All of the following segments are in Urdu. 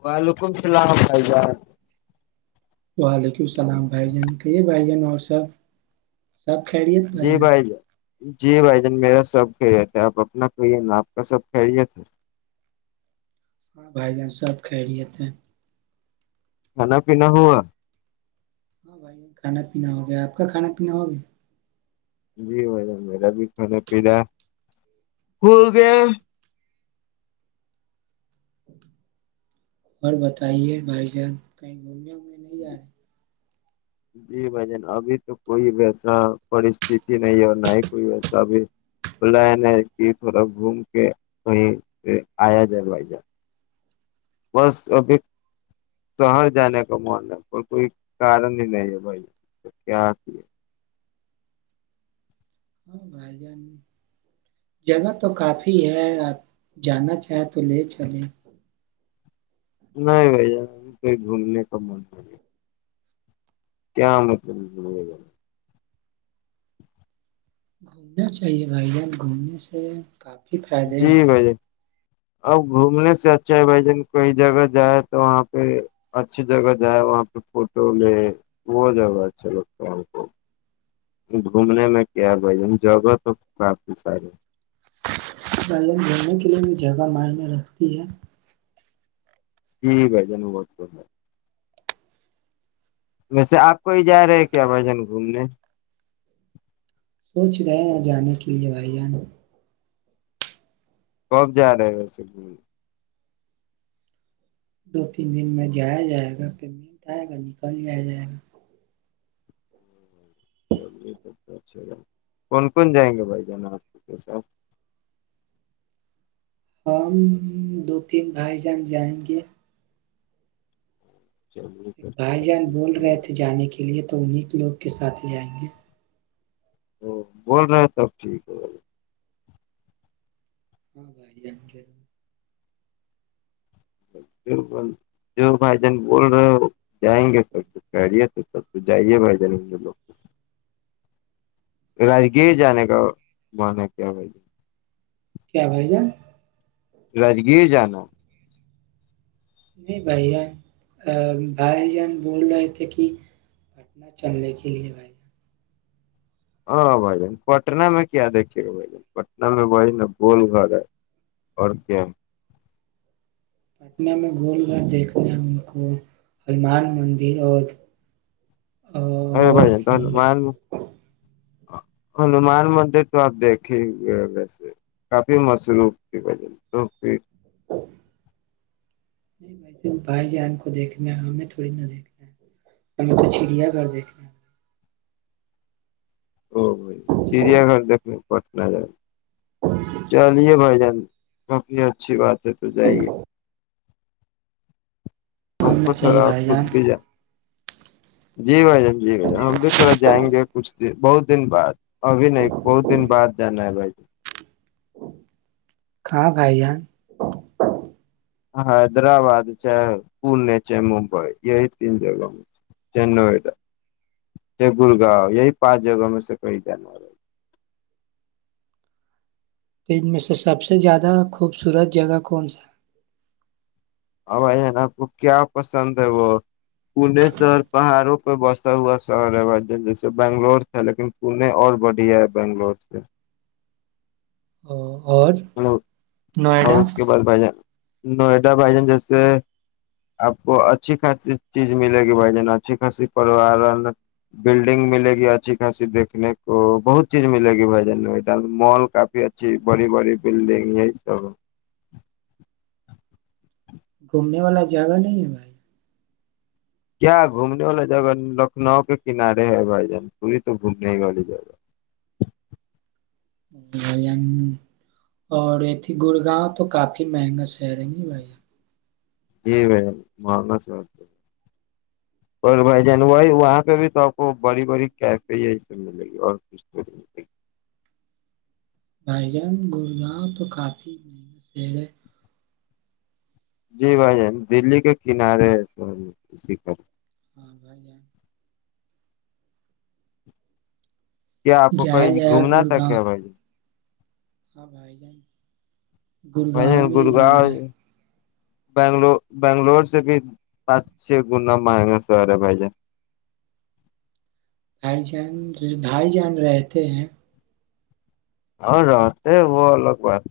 ب لو [inaudible] ولیکم السلام بھائی [unintelligible] وعلیکم [inaudible] سلام بھ جان کہیے بائی جان اور سے سب کھیڑیےت بھائی جی یہاں [unintelligible] جان جی بھائی جان میرا سب خیریت آپ اپنا کیے نا آپ کا سب خری تھا ہاں بھائی جان سب خیریت کھانا پینا ہوا ہاں بھائی کھانا پینا ہو گیا آپ کا کھانا پینا ہوگیا [unintelligible] جی م میرا بھی کھانا پینا ہو گیا [unintelligible] اور بتائیے بھائی جان کہیں گوم [unintelligible] جیی جی بھائی جان ابھی تو کوئی ویسا پرستتی نہیں ہے نہ ہی کوئی وسا اب بلائن ہے کہ تھوڑا گھوم کے کہیں پ آیا جائے بھائی جان بس ابھی شہر جانے کا من ہے پر کوئی کارن ہی نہیں ہے بھائی کیاتی ہے ہاں بھائی جان جگہ تو کافی ہے آپ جانا چاہیں تو لے چلیں نہیں بھ ہم کوئی گھومنے کا من نہیں نہیں کیا مطل گ گھومنا چاہیے بھائی جان گھومنے سے کافی فائدے ہیں جی ہمارے بھائی جان اب گھومنے سے اچھا ہے بھائی جان کہیں جگہ جائے تو وہاں پہ اچھی جگہ جائے وہاں پہ فوٹو لے وہ جگہ اچھا لگتا ہے ہم کو گھومنے میں کیا ہے بھائی جگہ تو کافی ساری بائن دڑنے کے لیئے بھی جگہ معنی رکھتی ہے جی جی بھ جان بہت ب ہے ویسے آپ کو ہی جا رہے کیا بھجن گھومنے کچھ گئے نا جانے کے لیے بھائی جانو کب جا رہے ہیں ویسے دو تین دن میں جایا جائے گا پیمنٹ آئے گا نکل جایا جائے گا چے سب تو اچھے گا کون کون جائیں گے بھائی جانا آپ کے ساتھ ہم دو تین بھائی جان جائیں گے ایک بھائی جان بول چلیے رہے تھے جانے کے لیے تو انہ لوگ کے ساتھ ہی جائیں گے ا بول رہے ہیں تب ٹھیک ہے ب ہاں بھائی آ کے جو جو بھائی جان بول رہے ہو جائیں گے سب کہہے تو سب تو جائیے بھائی جان م لوگ ہاں بھائی راگیر جان جانے چل کا جائیں بے کا کیا بائیے کیا بھائی جان راجگیر جانا نہیں بھائی جان بھائی جان بول رہے تھے کہ پٹنہ چلنے کے لیے بھائی جان ہاں بھائی جان پٹنہ میں کیا دیکھیے گا بھائی جان پٹن میں بھائی نا گول گھر ہے اور کیا پٹن میں گول گھر دیکھنے ان کو ہنومان مندر اور ارے اور بھ جان تو نہیں مال ہنومان مندر تو آپ دیکھے گئے ویسے کافی مصروف کی وجہ تو پھر [inaudible] نہیں بھائی بھائی جان کو دیکھنا ہمیں تھوڑی نہ دیکھنا ہمیں تو چڑیا گھر دیکھنا او چڑیا گھر دیکنے پٹن ج چلیے بھائی جانفی اچھی بات ہے تو جائیے انک گھومنا تھ چاہیے رہا بھائی خود جان بھی جا جی بائی ج جی ہم بھی تھوڑا جائیں گے کچھ دیر بہت دن بعد ابھین بہت دن بعد جانا ہے بھائی کہاں بھائی ان حیدرآباد چاہ پونے چاہ ممبئی یہ ہی تین جگہ م چاہ نوڈا چاہ گڑگاؤ یہ ہی پانچ جگہ م سےے کہیں ج ہے ان میں سے سب سے زیادہ خوبصورت جگہ کون سا ا بائی جان آپ کو کیا پسند ہے وہ پونے سر پہاڑوں پہ بسا ہوا شہر ہے ب جیسے بنگلور تھا لیکن پونے اور بڑھیا ہے بنگلور سے ہ اور اور نوئیڈا اس کے بعد ب جان نوئیڈا بھائی جان جیسے آپ کو اچھی خاصی چیز ملے گی بھائی جان اچھی خاصی پوارن بلڈنگ ملے گی اچھی خاصی دیکنے کو بہت چیز ملے گی بھائی جان نوئیڈا میں مال کافی اچھی بڑی بڑی بلڈنگ ہے توب گھومنے والا جگہ نہیں ہے بھائی کیا گھومنے والا جگہ لکھنؤ کے کنارے ہے بھائی جان پوری تو گھومنے والی جگہ ھائی اور یہ گڑگاؤں تو کافی مہنگا شہر ہے ن بھائی جی بھائی ج م اور بھائی جان وہی وہاں پہ بھی تو آپ کو بڑی بڑی کیفے ملے گی اور ک گ بھائی جان گڑگاں تو کافی محنت سے ہے جی بھائین دلی کے کنارے س اسی پر ہاں بائی جان کیا آپ کو کہیں جایا گھومنا تھا کیا بھائی آاں بھائی جان ب گڑگاؤں میں ہی گڑگاؤ جانا ہے بنگل بنگلور سے بھی پانچ چھ گنا مہنگا شہر ہے بھائی جان بھائی جان بھائی جان رہتے ہیں اور رہتے وہ الگ بات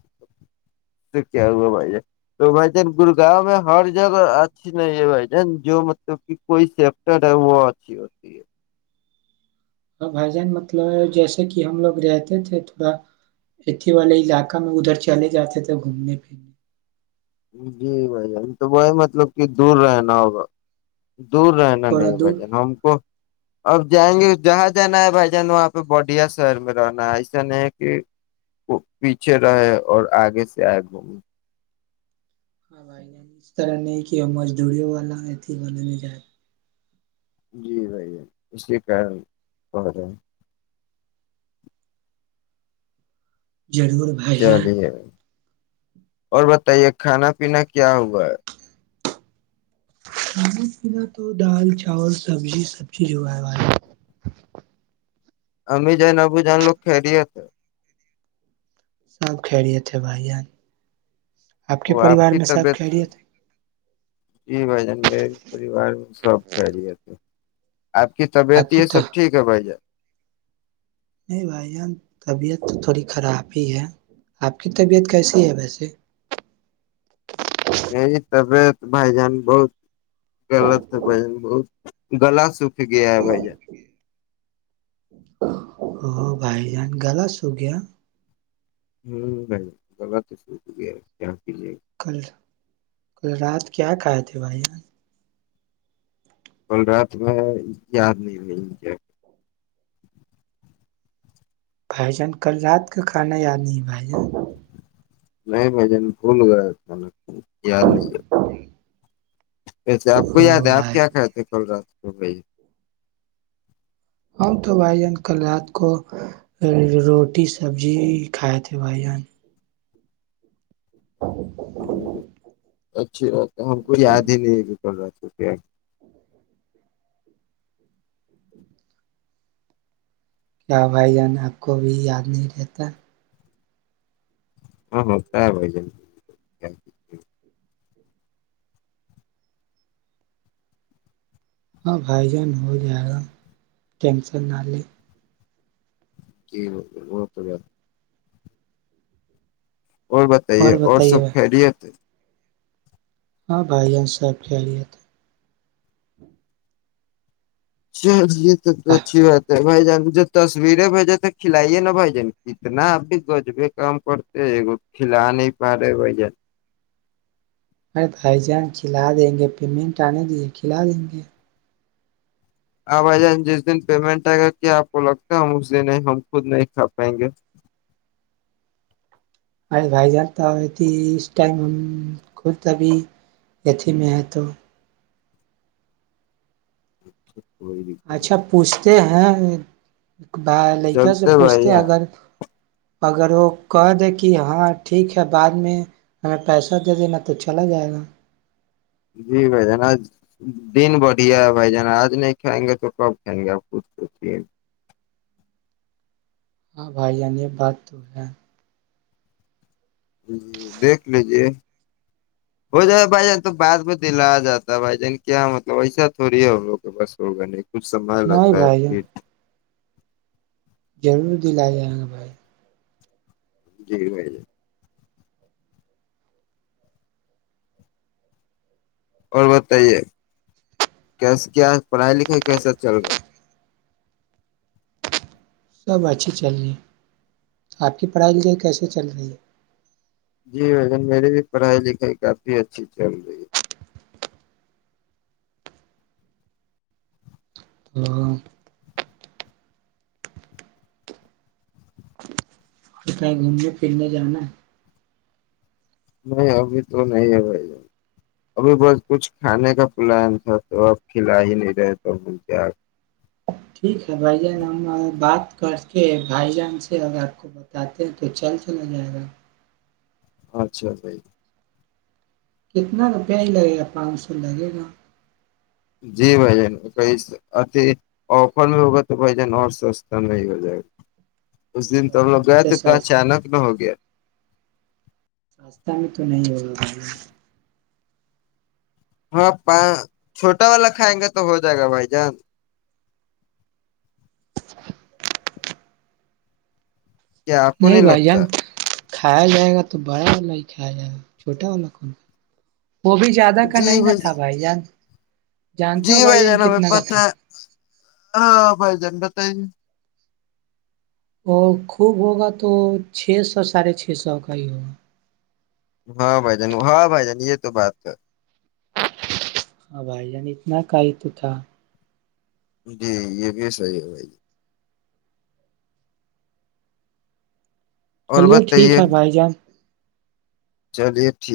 سے کیا ہوا بھائی جان تو بھائی جان گڑگاؤں میں ہر جگہ اچھی نہیں ہے بھائی جان جو مطلب کہ کوئی سیپٹر ہے وہ اچھی ہوتی ہے ہاں بھائی جان مطلب جیسے کہ ہم لوگ رہتے تھے تھوڑا اتی والے علاقہ میں ادھر چلے جاتے تھے گھومنے پھرنے جی بھائی ہم تو وہی مطلب کہ دور رہنا ہوگا دور ہاں رہنا تھوڑا نہیں بھ دور جن ہم کو اب جائیں گے جہاں جانا ہے بھائی جان وہاں پہ بڈیا شہر میں رہنا ہے ایسا نہیں ہے کہ وہ پیچھے رہے اور آگے سے آئے گھوم ہاں بھائی اس طرح نہیں کہ مزدوریوں والاتی والے نہیں ج جی بھیا اس لیے کہ پ رہے ہیں ضرور بھائییا چلیے اور بتائیے کھانا پینا کیا ہوا ہے کانو پینا تو دال چاول سبزی سب چی اگائے وال امی جین ابو جین لوگ خھیری تھ سانپ کریے تھے بھائی جان کے وہ آپ پریوار کی میں سب طبیعت خیریت ہے جی بھائی جان میرے پریوار میں سب کہہ رہے تھے آپ کی آپ طبیعت کی یہ تو سب ٹھیک ہے بھائی جان نہیں بھائی ان طبیعت تو تھوڑی خراب ہی ہے آپ کی طبیعت کیسی ہے ویسے نہیں تبعت بھائی جان بہت غلط ہے بھ جان بہت گلا سکھ گیا ہے بھائی جان ا بھائی جان گلا سو گیا ہ نہیں گلا تو شروع ہو گیا جاں پ لے کل کل رات کیا کہے تھے بھائی یہاں کول رات میں یاد نہیں مل کیا بھائی جان کل رات کا کھانا یاد نہیں بھائی جان نہیں بھ جن بھول گیا یاد نہیں کیا ویسے آپ کو یاد او ہے آپ بھائی کیا کہتے ہیں کل رات کو بھائی ہم تو بھائی جان کل رات کو روٹی سبزی کھائے تھے بھائی جان چلیے س اچھی ب تو ہم کو یاد ہی نہیں کہ چ رہوا [inaudible] کیا بھائی جان آپ کو بھی یاد نہیں رہتا ہاں ہاں س بھ ج ہب بھائی جان ہو جائے گا ٹینسن نہ لے جی ب ب توار اور بتائیے اور بتائیے سب بھائی۔ خیریت ہاں بھائی یہاں صاحب خیال تھا ش یہی تو ہے۔ آہ، اچھی بات ہے بائی جان جو تصویریں بھیج تو کھلائیے نہا بھجن کتنا اب بھی گجبے کام کرتے کھلا نہیں پا رہے بھ جن ارے بھائی جان کھلا دیں گے پیمنٹ آنے دیے کھلا دیں گے آپ بائی جان جس دن پیمنٹ آئے گا کیا آپ کو لگتا ہے ہم اس دن ہم خود نہیں کھا پائیں گے ارے بھائی جانتا اتی اس ٹائم ہم خود ابھی اتھی میں ہے تو جی اچھا پوچھتے ہیں ہاں بائی لڑکیوں سے چلتے پوچھتے بھائی ہیں جان اگر اگر وہ کہہ دے کہ ہاں ٹھیک ہے بعد میں ہمیں پیسہ دے دینا تو چلا جائے گا جی بھائی جانا دن بڑھیا ہے بھائی جانا آج نہیں کھائیں گے تو کب کھائیں گے آپ خ سوچے ہاں بھائیب بات تو ہے ج دیکھ لیجے ہو جائے بھائی جان تو بعد میں دل آ جاتا ہے بھائی جان کیا مطلب ایسا تھوڑی ہے ہم لوگ کے بس ہوگنے کچھ سبھال لگ نہیں رہا ہے بھائی جان پھر ضرور دل آ جائے گا بھائی جی بھائی جی اور بتائیے کی کیا پڑھائی لکھائی کیسا چل گا سب اچھیھی چل رہی ہے آپ کی پرڑھائز ل کیسے چل رہی ہے جی بھن میرے بھی پڑھائی لکھائی کافی اچھی چل رہی ہے تو ا ہے گھومنے پھرنے جانا نہیں ابھی تو نہیں ہے بھائی ابھی بس کچھ کھانے کا پلان تھا تو اپ کھلا ہی نہیں رہے تو ب کیا ٹھیک ہے بھائی جان ہم بات کر کے بھائی جان سے اگر آپ کو بتاتے ہیں تو چل چلا جائے گا اچھا بھی کتنا روپیہ ہی لگے گا پانچ سو لگے گا جی بھ جان اھی آفر میں ہوگا تو بھ جان اور سستا میں ہی ہو جائے گا اس نہیں دن بھائی طبل جان اس بیت سے کا اچانک نہ ہو گیا راستہ میں تو نہیں ہوگاا ہاں پان چھوٹا والا کھائیں گا تو ہو جائے گا بھائی جان کیا کونے نہیں ہی بھائی لگتا جان کھایا جائے گا تو بڑا والا ہی کھایا جائے گا چھوٹا والا کون وہ بھی زیادہ کا نہیں ن تھا بھائی جان جانتے جی ہو بھائی جان جانب ہے کتنا کا پت تھا ہے ہاں بھائی جان بتائی اور خوب ہوگا تو چھ سو ساڑھے چھ سو کا ہی ہوگا ہاں بھائی جان ہاں بھائی جان یہ تو بات ہے ہاں بھائی جان اتنا کائی تو تھا جی یہ بھی صحیح ہے بھائی اور چلیے ٹھیک بتائیے ہے بھائی جان چلیے ٹھیک